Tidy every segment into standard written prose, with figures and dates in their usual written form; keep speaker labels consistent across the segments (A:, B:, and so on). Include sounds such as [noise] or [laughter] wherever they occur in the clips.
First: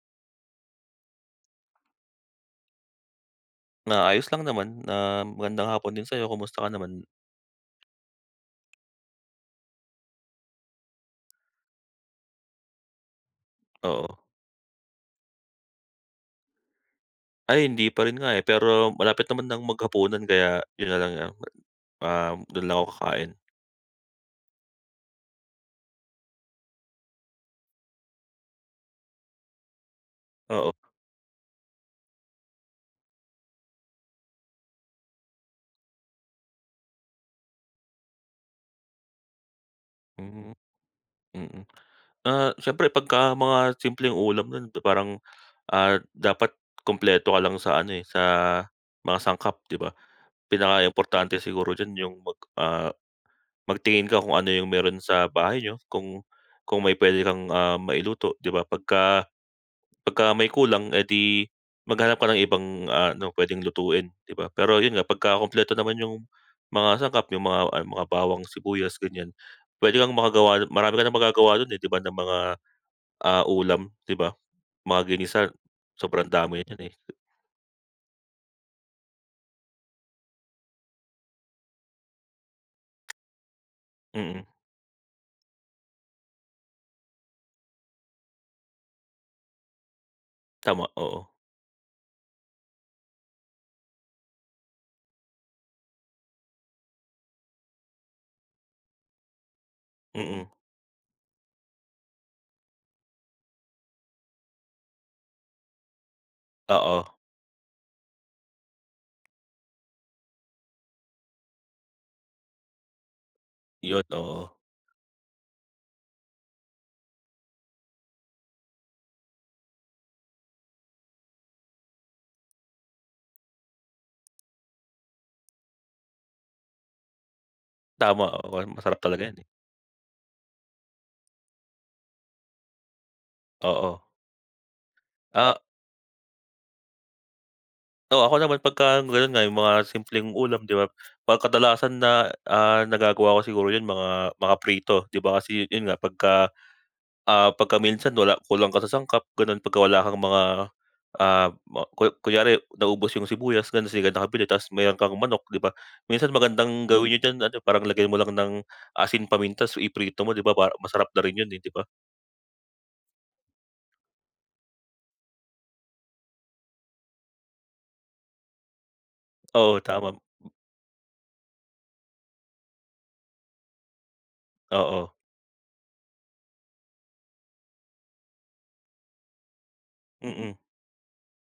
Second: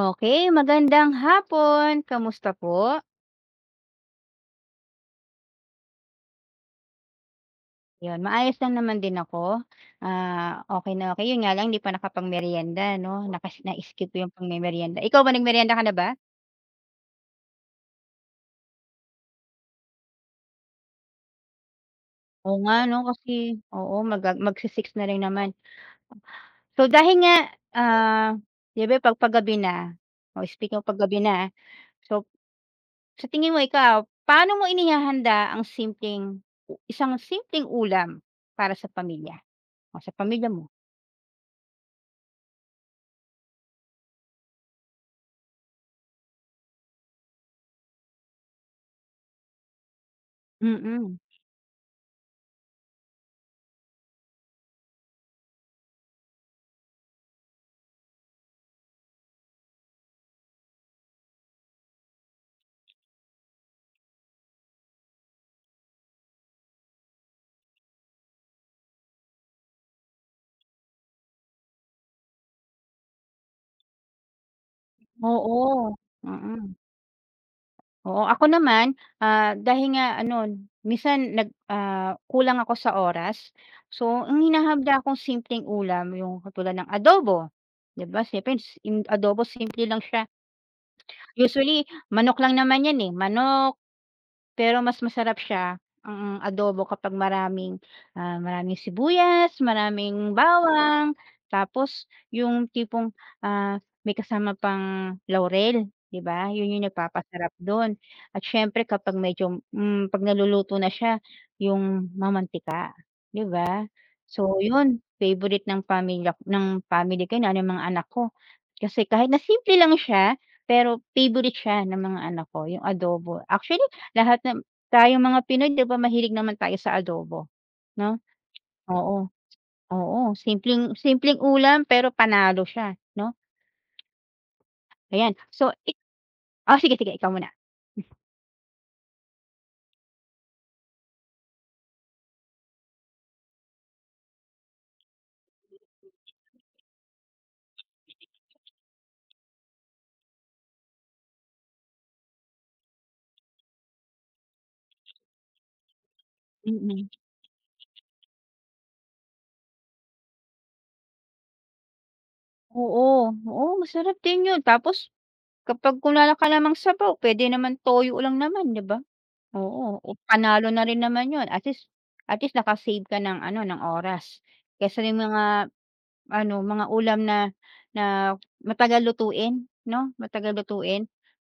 A: Okay, magandang hapon. Kamusta po?
B: Ah, ayos lang naman, magandang hapon din sa'yo, kumusta ka naman?
A: 'Yon, maayos lang naman din ako. Okay na okay yun nga lang hindi pa nakapagmeryenda 'no,
B: Oo.
A: na-skip ko 'yung pagmemeryenda. Ikaw ba, nagmeryenda ka na ba?
B: Ay hindi pa rin nga, eh, pero malapit naman ng maghapunan kaya yun na lang,
A: Oo
B: dun
A: nga
B: lang ako
A: 'no, kasi
B: kakain.
A: oo, magsi-six na rin naman. So, dahil nga, ah, 'di ba 'pag paggabi na, oh,
B: Oo,
A: speaking of paggabi na, So, sa tingin mo ikaw, paano mo inihahanda ang isang simpleng ulam para sa pamilya o sa pamilya
B: hmm,
A: mo?
B: mm. Ah, siyempre pagka mga simpleng ulam nun parang, dapat kumpleto ka lang sa ano, eh, sa mga sangkap 'di ba?
A: Mm.
B: Importante siguro diyan yung magtingin ka kung ano yung meron sa bahay niyo, kung may puwede kang, mailuto 'di ba? Pagka Pagka may kulang, edi maghanap ka ng ibang, ano, puwedeng lutuin, 'di ba? Pero yun nga, pagka kumpleto naman yung mga sangkap, yung mga, mga bawang, sibuyas, ganyan, puwede kang makagawa marami ka ng magagawa dun, eh, 'di ba, ng mga, ulam, 'di ba? Mga ginisa,
A: Oo,
B: sobrang dami
A: mm.
B: niyan, eh.
A: Oo, ako naman, dahil nga ano minsan kulang ako sa oras. So, ang
B: Mm,
A: hinahanda kong simpleng ulam yung katulad ng adobo, 'di ba siyempre yung adobo simple lang siya.
B: tama, oo.
A: Usually manok lang naman 'yan, eh, manok pero mas masarap siya ang adobo kapag maraming, maraming sibuyas, maraming
B: Mm,
A: bawang, tapos yung tipong, may kasama pang laurel, 'di ba? Yun yung
B: oo.
A: nagpapasarap dun at siyempre kapag medyo, 'pag naluluto na siya, yung mamantika, 'di ba?
B: Yun, oo.
A: So yun, favorite ng pamilya ng family ko yun, lalo ng mga anak ko. Kasi kahit na simple lang siya, pero favorite siya ng mga anak ko, yung adobo. Actually lahat ng tayong mga Pinoy 'di ba mahilig naman tayo sa adobo, 'no?
B: Tama, oo. Masarap talaga
A: Oo,
B: yan, eh.
A: oo, simpleng simpleng ulam pero panalo siya, 'no?
B: Oo.
A: Ayan,
B: Ah
A: so i oh, sige, sige ikaw muna.
B: Oo, ako naman pagka gano'n nga, yung mga simpleng ulam, 'di ba? Pag kadalasan na, nagagawa ko siguro 'yun mga prito, 'di ba? Kasi 'yun nga pagka, pagka minsan wala kulang ka sa sangkap gano'n, pagka wala kang mga, ah, ma ku kunyari naubos yung sibuyas gano'n, tapos di ka nakabili tapos meron kang manok, 'di ba? Minsan magandang
A: Mm,
B: gawin niyo diyan ano, parang lagyan mo lang ng asin paminta ta's iprito mo, 'di ba? Para masarap na rin 'yun, eh, 'di ba?
A: oo, oo masarap din 'yun tapos kapag wala ka namang sabaw puwede naman toyo lang naman 'di ba?
B: Oo,
A: Oo, oh,
B: tama.
A: panalo na rin naman yun at least naka-save ka ng ano, ng oras kaysa
B: Oo,
A: yung mga ano, mga ulam na na matagal lutuin 'no, matagal
B: mm.
A: lutuin.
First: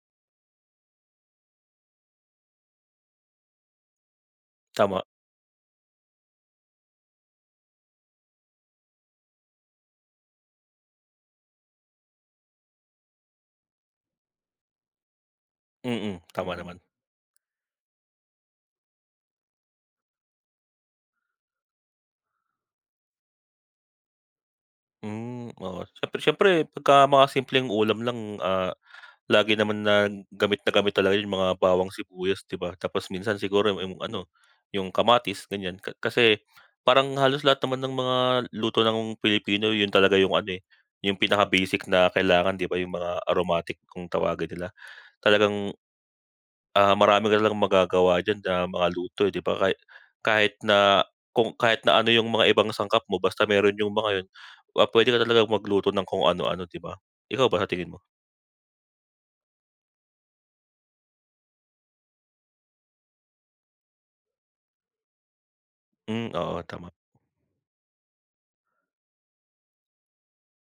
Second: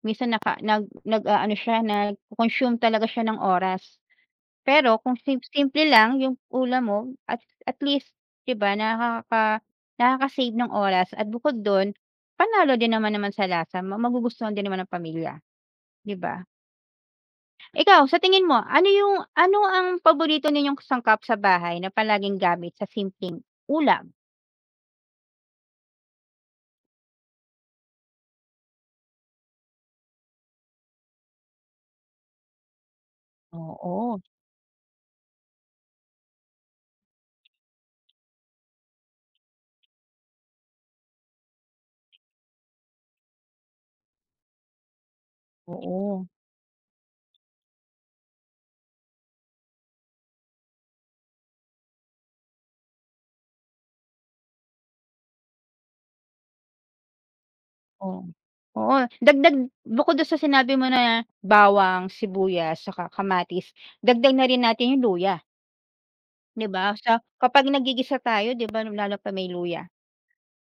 A: Minsan naka nag nag-aano siya, nagco-consume talaga siya ng oras. Pero
B: Tama.
A: kung simple lang yung ulam mo at at least 'di ba nakaka-save ng oras at bukod dun, panalo din naman naman sa lasa, magugustuhan din naman ng pamilya, 'di
B: Mm,
A: ba?
B: tama naman.
A: Ikaw, sa tingin mo, ano ang paborito ninyong sangkap sa bahay na palaging gamit sa simpleng ulam?
B: Hmm, oo. Siyempre siyempre pagka mga simpleng ulam lang, lagi naman na gamit talaga yung mga bawang sibuyas, 'di ba? Tapos minsan siguro yung
A: Oo,
B: ano, yung kamatis, ganyan. Kasi parang halos lahat naman ng mga luto ng Pilipino yun talaga yung ano, eh, yung pinaka-basic na kailangan, 'di ba? Yung mga aromatic kung tawagin nila. Talagang
A: oo,
B: marami ka lang magagawa diyan na mga luto, eh, 'di ba? Kahit na ano yung mga ibang sangkap mo basta meron yung mga yun, puwede ka talagang magluto ng kung ano-ano, 'di ba? Ikaw ba, sa tingin mo?
A: oo. Oo, bukod dun sa sinabi mo na bawang, sibuyas, saka kamatis, dagdag na rin natin yung luya,
B: Hmm, oo,
A: 'di
B: tama.
A: ba? Sa kapag naggigisa tayo, 'di ba, lalo pa may luya,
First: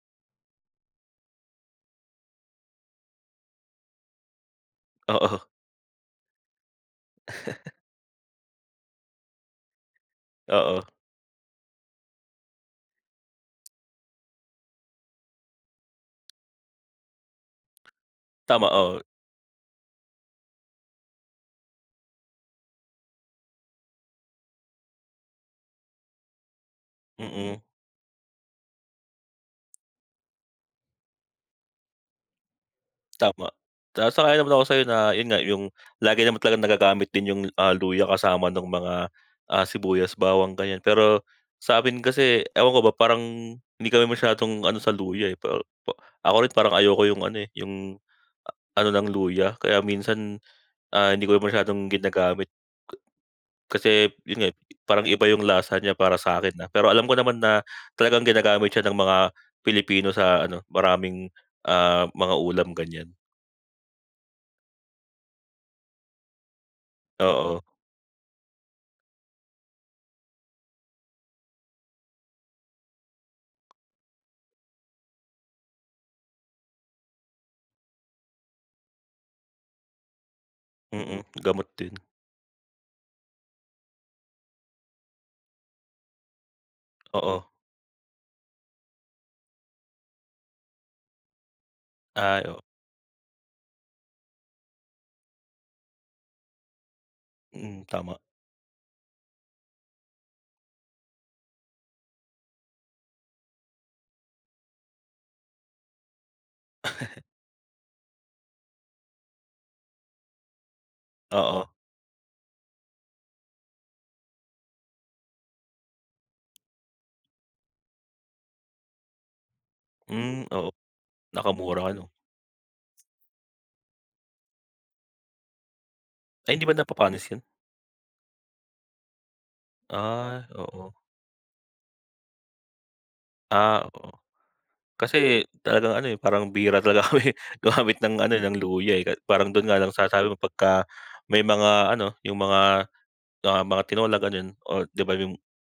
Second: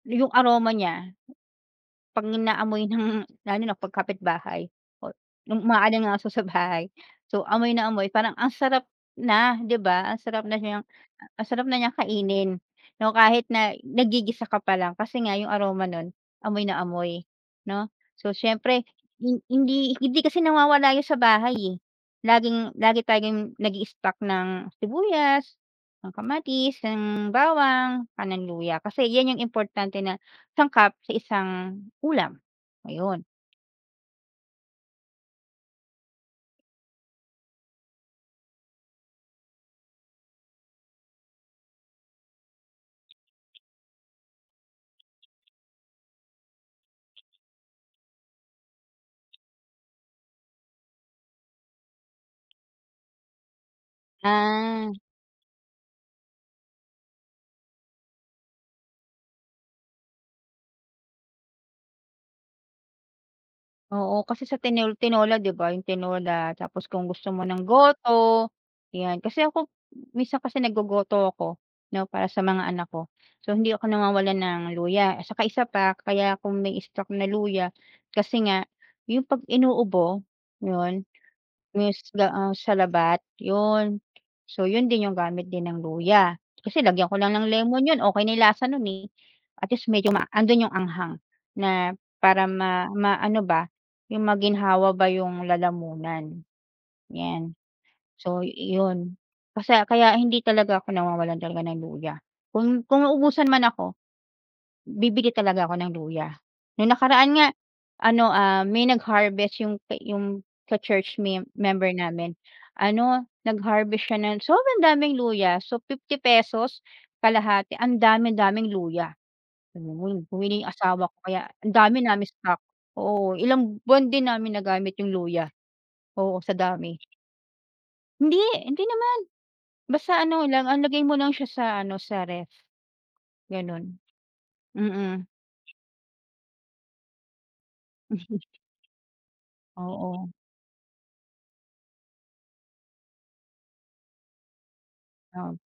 A: yung aroma niya 'Pag naamoy ng [laughs] lalo na 'pag kapitbahay o
B: Oo,
A: nung umaalangaso sa bahay. So, amoy na amoy parang ang sarap na, 'di ba?
B: oo,
A: Ang sarap na niyang kainin, 'no, kahit na nagigisa ka pa lang kasi nga yung aroma nun amoy na amoy, 'no? So,
B: tama,
A: siyempre
B: oo,
A: hindi kasi nawawala yun sa bahay, eh. Lagi tayong nag-i-stock ng sibuyas, ng kamatis, ng
B: mm.
A: bawang, panang luya kasi yan yung importante na Isang cup sa isang ulam, ayun.
B: Tama. Ah, sang-ayon naman ako sa'yo na yun nga, yung lagi naman talagang nagagamit din yung, luya kasama ng mga, sibuyas, bawang, ganyan. Pero sa'min kasi ewan ko ba, parang hindi kami masyadong ano sa luya, eh, pa ako rin parang ayoko yung ano, eh, yung ano ng luya. Kaya minsan, hindi ko masyadong ginagamit. K- Kasi yun nga,
A: Ah.
B: parang iba yung lasa niya para sa akin na. Pero alam ko naman na talagang ginagamit siya ng mga Pilipino sa ano, maraming, mga ulam, ganyan.
A: Oo, kasi sa tinola 'di ba, yung tinola tapos kung gusto mo
B: Oo.
A: ng goto, 'yan. Kasi ako minsan kasi naggogoto ako 'no, para sa mga anak ko. So, hindi ako nawawalan ng luya at saka isa pa kaya ako may stock na luya kasi nga yung 'pag inuubo, 'yun
B: Gamot din.
A: Isda salabat, 'yun. So 'yun din yung gamit din ng luya. Kasi lagyan ko lang
B: Oo,
A: ng lemon 'yun, okey na yung lasa nun, eh. At least medyo ma andun yung anghang na
B: ay
A: para
B: oo,
A: maano ba, yung maginhawa ba yung lalamunan, 'yan.
B: mm, tama.
A: So 'yun, kasi kaya hindi talaga ako nawawalan talaga ng luya. Kung mauubusan man ako Bibili talaga ako ng luya. Nung nakaraan nga ano, may nag-harvest yung ka-church mem
B: Oo,
A: member namin. Ano, nag-harvest siya ng sobrang daming luya. So, ₱50 kalahati. Ang dami-daming luya. Ayun,
B: hmm,
A: bumili
B: oo,
A: yung asawa ko kaya ang
B: nakamura
A: dami
B: ano.
A: naming stock. Oo, ilang buwan din namin nagamit yung luya. Oo, sa
B: Ay hindi ba
A: dami.
B: napapanis yun?
A: Hindi, hindi naman. Basta ano
B: Ah,
A: lang,
B: oo.
A: lagay mo lang siya sa ano, sa ref,
B: Ah,
A: gano'n.
B: oo.
A: Mm,
B: Kasi talagang ano, eh, parang bihira talaga kami [laughs] gumamit ng ano, eh, ng luya, eh, parang dun nga lang sa
A: oo,
B: sabi mo pagka may mga ano, yung mga, mga tinola ganun o 'di ba yung
A: oo.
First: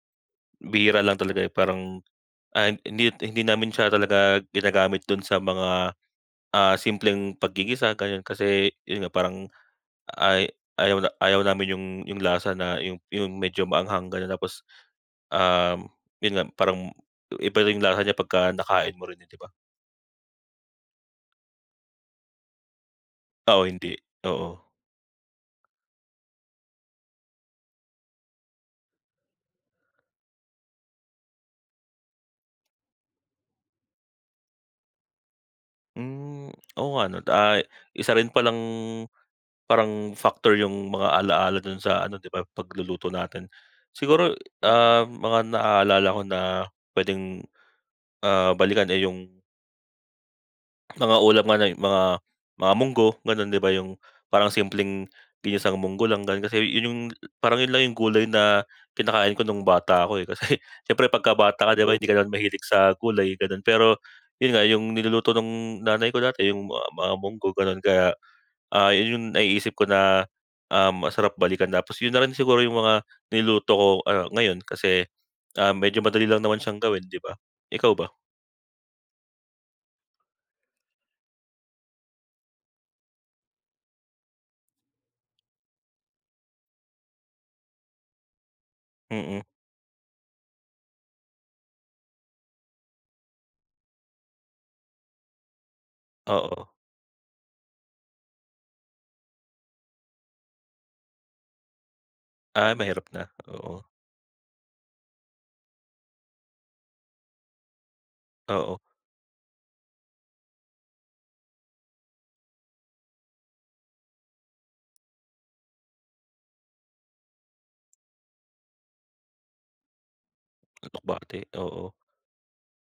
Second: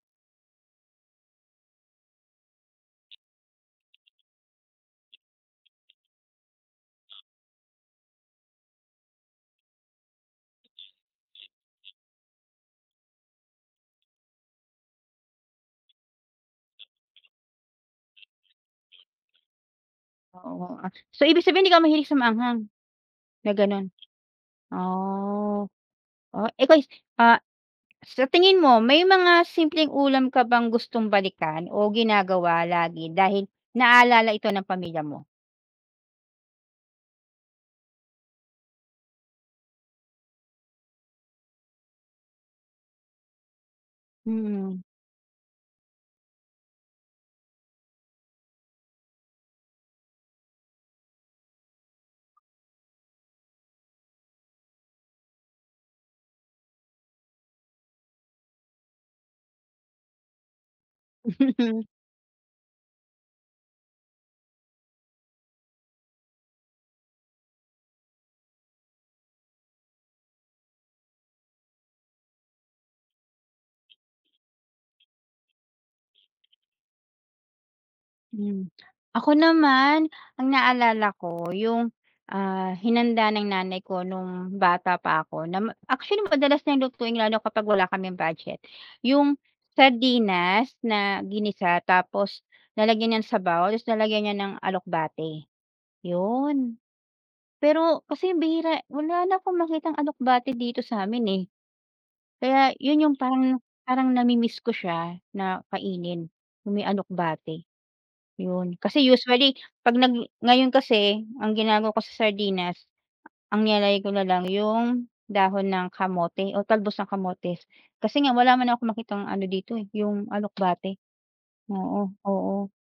B: bihira lang talaga, eh, parang, ah, hindi hindi namin siya talaga ginagamit dun sa mga, simpleng paggigisa ganun kasi yun nga parang Ay ayaw na ayaw namin yung lasa na yung medyo maanghang gano'n tapos, um, yun nga parang iba rin yung lasa niya pagka nakain mo rin eh, 'di ba?
A: Oo, so ibig sabihin hindi ka mahilig sa maanghang, na
B: Oo,
A: gano'n?
B: hindi, oo.
A: Oh, oh, ah, sa tingin mo may mga simpleng ulam ka bang gustong balikan o ginagawa lagi dahil naalala ito ng pamilya mo?
B: Hmm, oo nga 'no, isa rin palang parang factor yung mga ala-ala dun sa ano 'di ba, pagluluto natin. Siguro,
A: Mm.
B: mga naaalala ko na puwedeng, balikan eh yung mga ulam nga na mga munggo gano'n 'di ba yung parang simpleng ginisang munggo lang gano'n. Kasi yun yung parang yun lang yung gulay na kinakain ko nung bata ako, eh. [laughs] Kasi siyempre pagkabata ka 'di
A: [laughs]
B: ba hindi ka naman mahilig sa gulay gano'n. Pero yun nga yung niluluto ng nanay ko dati yung mga munggo gano'n kaya, yun yung naiisip ko na, masarap balikan. Tapos yun na rin siguro yung mga niluto ko, ngayon kasi, medyo madali lang naman siyang gawin 'di ba? Ikaw ba?
A: Hmm. Ako naman, ang naalala ko yung, hinanda ng nanay ko nung bata pa ako na actually madalas na yung lutuin lalo kapag wala kaming budget. Yung
B: Mm,
A: sardinas na ginisa tapos lalagyan niya ng sabaw tapos lalagyan niya ng alokbate,
B: oo.
A: yun. Pero kasi bihira wala na akong makitang alokbate dito sa amin eh.
B: Ah,
A: Kaya yun
B: mahirap
A: yung
B: na,
A: parang
B: oo.
A: parang nami-miss ko siya na kainin, yung may alokbate. Yun,
B: Oo,
A: kasi usually 'pag nag ngayon kasi ang ginagawa ko sa sardinas, ang nilalagay ko na lang yung dahon ng kamote o talbos ng kamotes. Kasi nga wala man ako makitang ano dito, eh, yung alokbate.
B: Lukbate, oo.
A: Oo, oo,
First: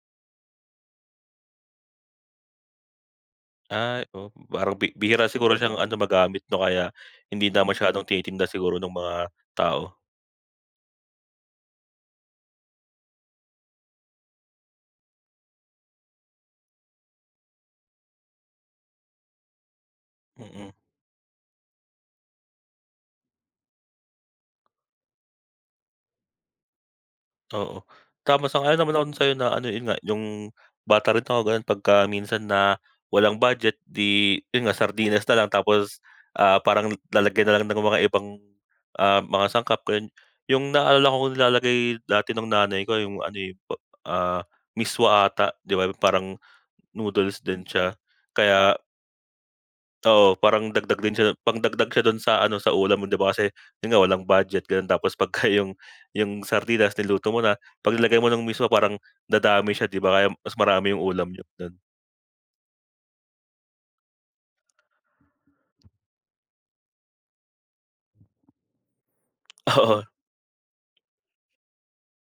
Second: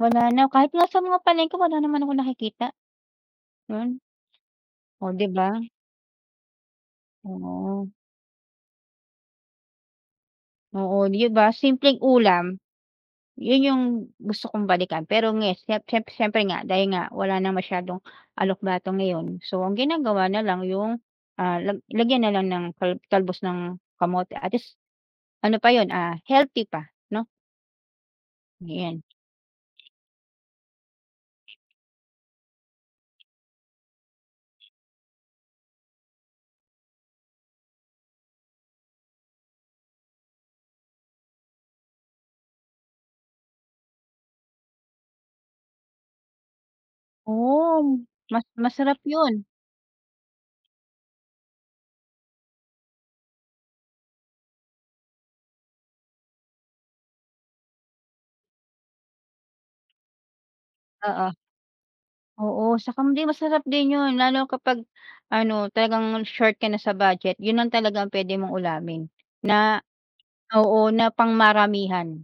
A: wala na kahit nga sa mga palengke wala naman akong nakikita, yun.
B: Ay, oh, parang
A: O
B: bihira
A: 'di ba?
B: siguro siyang ano magamit 'no, kaya hindi na
A: Oo,
B: masyadong tinitinda siguro ng mga tao.
A: oo, 'di ba simpleng ulam. Yun yung gusto kong balikan pero nge siyem siyem siyempre nga dahil nga wala na masyadong alok-batok ngayon, so ang ginagawa na lang
B: Mm,
A: yung, lagyan na lang ng kalbos ng kamote at least ano pa yun, healthy pa 'no,
B: oo. Tama, sang-ayon naman
A: ayan.
B: ako dun sa'yo na ano, yun nga, yung bata rin ako gano'n pagka minsan na walang budget 'di yun nga, sardinas na lang tapos, parang lalagyan na lang ng mga ibang, mga sangkap ganyan. Yung naalala ko nilalagay dati ng nanay ko yung ano, eh, pa ah, miswa ata, 'di ba, parang noodles din
A: Oo,
B: siya.
A: mas
B: Kaya
A: masarap yun,
B: Oo, parang dagdag din siya pangdagdag siya don sa ano, sa ulam mo 'di ba kasi yun nga walang budget gano'n tapos pagka [laughs] yung sardinas niluto mo na, paglalagay mo ng miswa parang dadami siya 'di ba kaya mas marami yung ulam
A: oo,
B: niyo don
A: oo, saka hindi masarap din yun lalo kapag ano talagang short ka na sa budget yun lang talaga ang pwede mong ulamin
B: [laughs]
A: na
B: Oo,
A: oo, na pangmaramihan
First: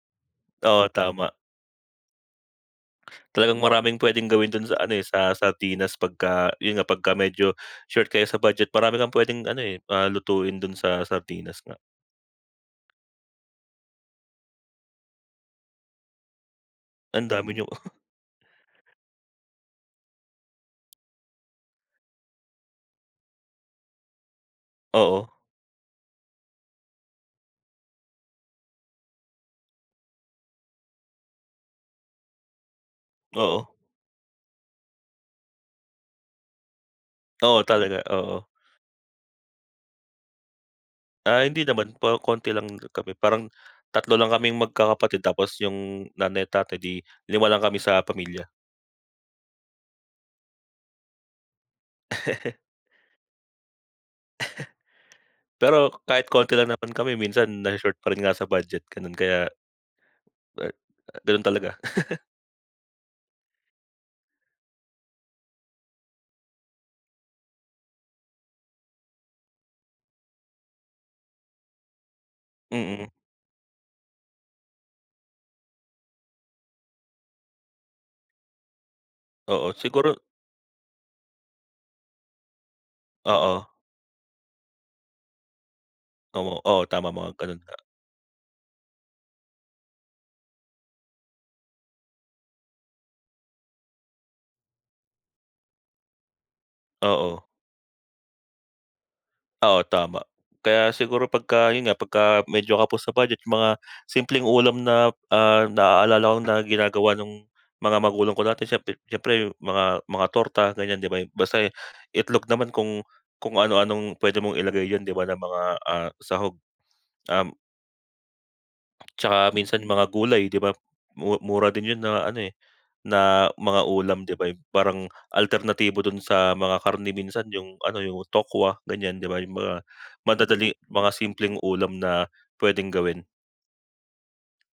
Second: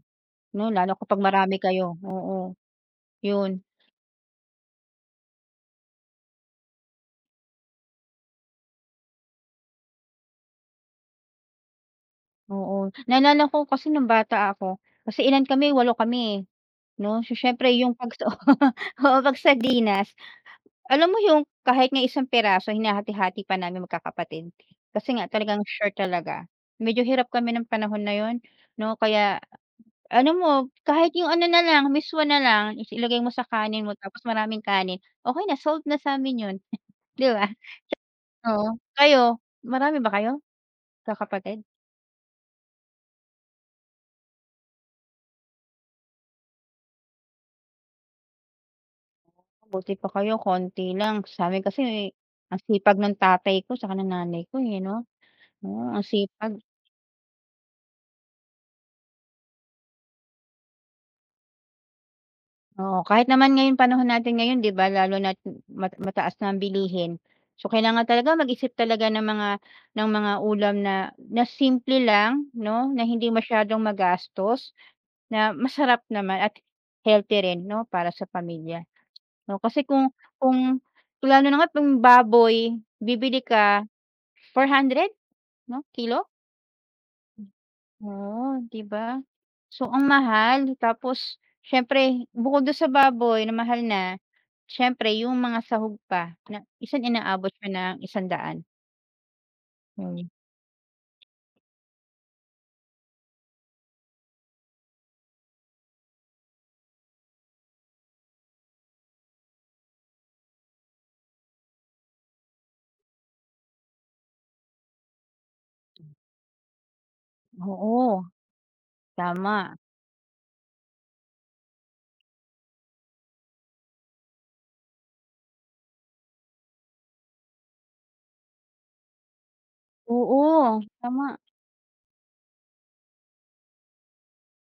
A: 'no
B: oo
A: lalo kapag
B: tama.
A: marami kayo, oo, yun.
B: Oo. Maraming puwedeng gawin don sa ano, eh, sa sardinas pagka yun nga pagka medyo short kayo sa budget marami kang puwedeng ano, eh, lutuin dun sa sardinas nga.
A: Oo, naalala ko kasi nung bata ako, kasi ilan kami, walo kami, 'no.
B: Ang
A: So,
B: dami niyo
A: siyempre
B: [laughs]
A: yung 'pag [laughs] sa oo, 'pag sardinas, alam mo yung kahit nga isang piraso hinahati-hati pa namin magkakapatid. Kasi
B: oo,
A: nga talagang short talaga. Medyo hirap kami ng panahon na yon, 'no. Kaya ano mo, kahit yung ano na lang, miswa na lang, is ilagay mo sa
B: oo.
A: kanin mo tapos maraming kanin, okay, na, solved na sa'min yun, [laughs] 'di ba?
B: Oo talaga, oo.
A: Oo, kayo, marami ba kayo,
B: Ah,
A: magkakapatid?
B: hindi naman po konti lang kami parang tatlo lang kaming magkakapatid tapos yung nanay at tatay di 5 lang kami sa pamilya.
A: Buti pa kayo konti lang. Sa Sa'min kasi ang
B: [laughs]
A: sipag ng tatay ko saka ng nanay ko, eh, 'no?
B: Pero
A: Oo, ang
B: kahit
A: sipag.
B: konti lang naman kami minsan na short pa rin nga sa budget ganun kaya, ah, ganun talaga. [laughs]
A: Oo, kahit naman ngayon panahon natin ngayon 'di ba lalo na mataas na ang bilihin. So, kailangan talaga mag-isip talaga ng mga ulam na na simple lang 'no, na
B: Mm,
A: hindi masyadong magastos, na masarap naman at healthy rin 'no, para sa pamilya. 'No,
B: oo
A: kasi
B: siguro
A: kung lalo na nga 'pag baboy, bibili
B: oo,
A: ka 400 'no, kilo?
B: oo, oo tama mga ganun nga,
A: Oo 'di ba? So, ang mahal tapos siyempre bukod dun sa baboy na mahal na, siyempre yung mga sahog pa na minsan
B: oo.
A: inaabot siya ng 100
B: Oo, tama.
A: Hmm.
B: Kaya siguro pagka yun nga, pagka medyo kapos sa budget yung mga simpleng ulam na, naaalala ko na ginagawa ng mga magulang ko dati siyempre siyempre mga torta ganyan, 'di ba? Basta itlog naman kung ano-anong puwede mong ilagay diyan, 'di ba, na mga, sahog. Um,
A: Oo,
B: tsaka
A: tama.
B: minsan yung mga gulay, 'di ba? Mura din yun na ano, eh, na mga ulam, 'di ba, yung parang alternatibo dun sa mga karne minsan yung ano, yung tokwa, ganyan, 'di ba, yung mga madadali
A: Oo,
B: mga
A: tama.
B: simpleng ulam na pwedeng gawin.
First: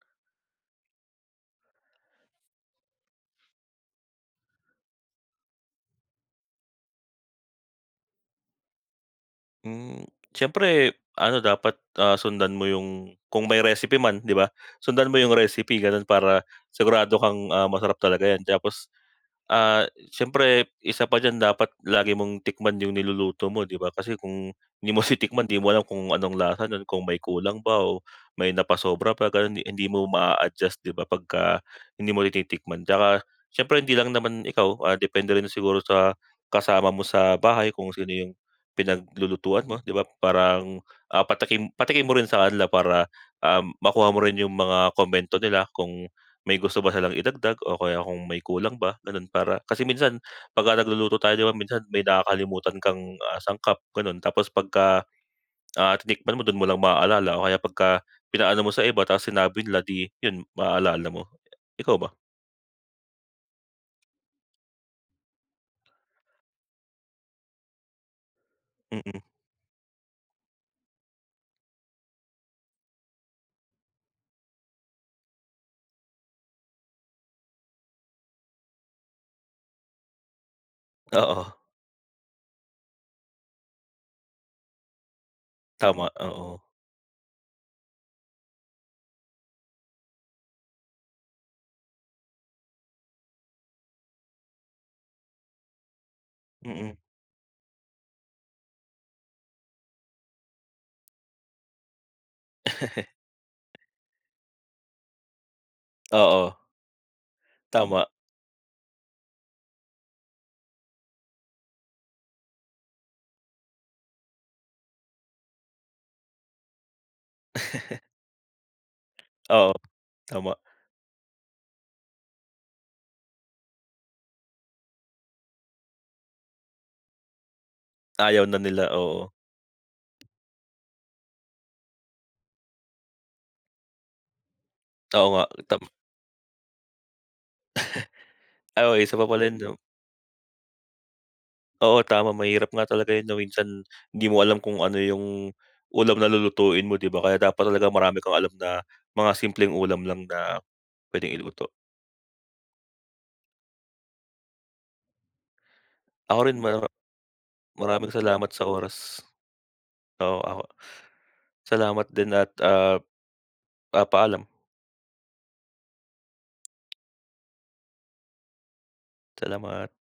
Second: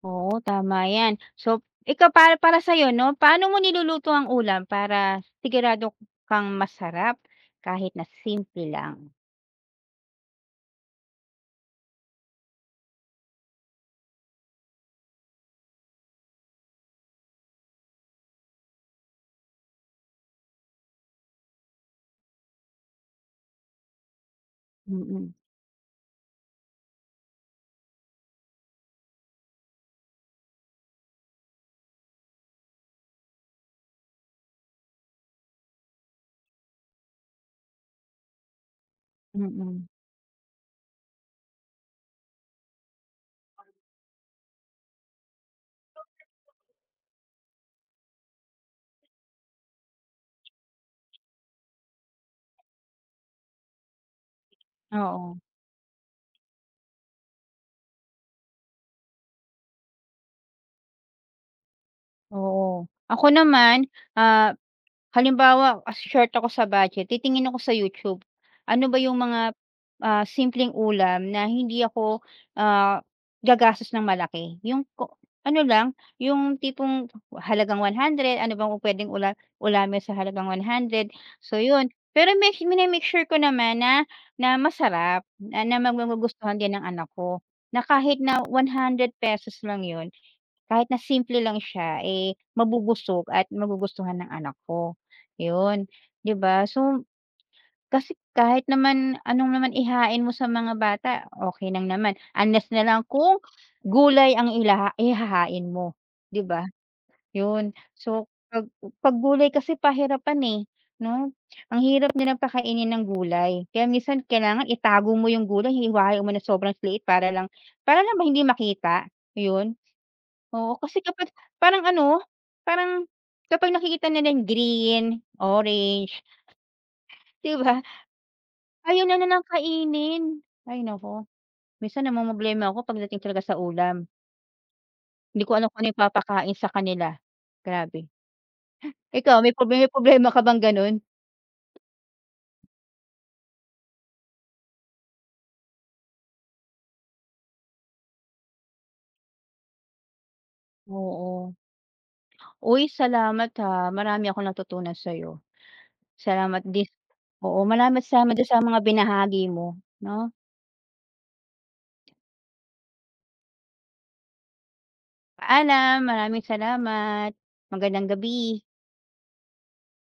A: Oo, tama 'yan. So, ikaw para para sa'yo 'no, paano mo niluluto ang ulam para sigurado kang masarap kahit na simple lang?
B: Hmm, siyempre ano dapat, sundan mo yung kung may recipe man 'di ba, sundan mo yung recipe gano'n para sigurado kang, masarap talaga 'yan. Tapos, ah, siyempre isa pa diyan dapat lagi mong tikman yung niluluto mo 'di ba, kasi kung hindi mo [laughs]
A: Mm,
B: titikman 'di mo alam kung anong lasa nun, kung may kulang ba o may napasobra pa gano'n, hindi hindi mo maa-adjust 'di ba pagka hindi mo tinitikman. Tsaka siyempre hindi lang naman ikaw, depende rin siguro sa kasama mo sa bahay kung sino yung pinaglulutuan mo,
A: mm.
B: 'di ba? Parang, patikim patikim mo rin sa kanila para, makuha mo rin yung mga komento nila kung may gusto ba silang idagdag o kaya kung may kulang ba, gano'n. Para kasi minsan pagka nagluluto tayo, 'di ba, minsan may nakakalimutan kang, sangkap, gano'n. Tapos pagka,
A: Oo,
B: tinikman mo, do'n mo lang maaalala o kaya pagka pinaano mo sa iba tapos sinabi nila, 'di yun, maaalala mo. Ikaw ba?
A: oo. Ako naman, ah Halimbawa, as short ako sa budget, titingin ako sa YouTube. Ano ba yung
B: Mm.
A: mga, simpleng ulam na hindi ako, ah, gagastos ng malaki. Yung ko ano lang, yung tipong halagang 100, ano bang pupuwedeng ulamin sa halagang 100,
B: Oo,
A: so yun. Pero make mini sure ko naman na na masarap, na na
B: tama, oo.
A: magugustuhan din ng anak ko, na kahit na ₱100 lang yun kahit na simple lang siya, eh, mabubusog at magugustuhan ng anak ko, 'yun, 'di ba?
B: Mm.
A: So, kasi kahit naman anong naman ihain mo sa mga bata, okay lang naman, unless na lang
B: [laughs]
A: kung gulay ang ilaha ihahain mo, 'di
B: Oo,
A: ba? 'Yun,
B: tama.
A: so 'pag gulay kasi pahirapan, eh, 'no? Ang hirap nilang pakainin ng gulay, kaya minsan kailangan itago mo 'yung gulay, hihiwain mo ng sobrang liit para lang ba hindi makita,
B: Oo,
A: 'yun.
B: tama.
A: Oo, kasi kapag parang ano, parang kapag nakikita nila yung green, orange, 'di ba?
B: Ayaw na nila,
A: Ayaw na
B: oo.
A: nilang kainin. Ay naku, minsan namomroblema ako pagdating talaga sa ulam.
B: Oo
A: Hindi
B: nga,
A: ko alam kung ano yung papakain sa kanila, grabe.
B: oo, isa pa
A: Ikaw
B: pala yun 'no.
A: may problema ka bang gano'n?
B: Oo, tama mahirap nga talaga yun 'no, minsan hindi mo alam kung ano yung ulam na lulutuin mo 'di ba, kaya dapat talaga marami kang alam na mga simpleng ulam lang na puwedeng
A: Oo.
B: iluto.
A: Uy, salamat ha, marami akong natutunan sa'yo.
B: Ako rin
A: Salamat dis oo, marami
B: maraming
A: salamat din
B: salamat
A: sa
B: sa
A: mga
B: oras.
A: binahagi mo, 'no?
B: Oo, ako salamat din at, paalam.
A: Paalam, maraming salamat. Magandang gabi.
B: Salamat.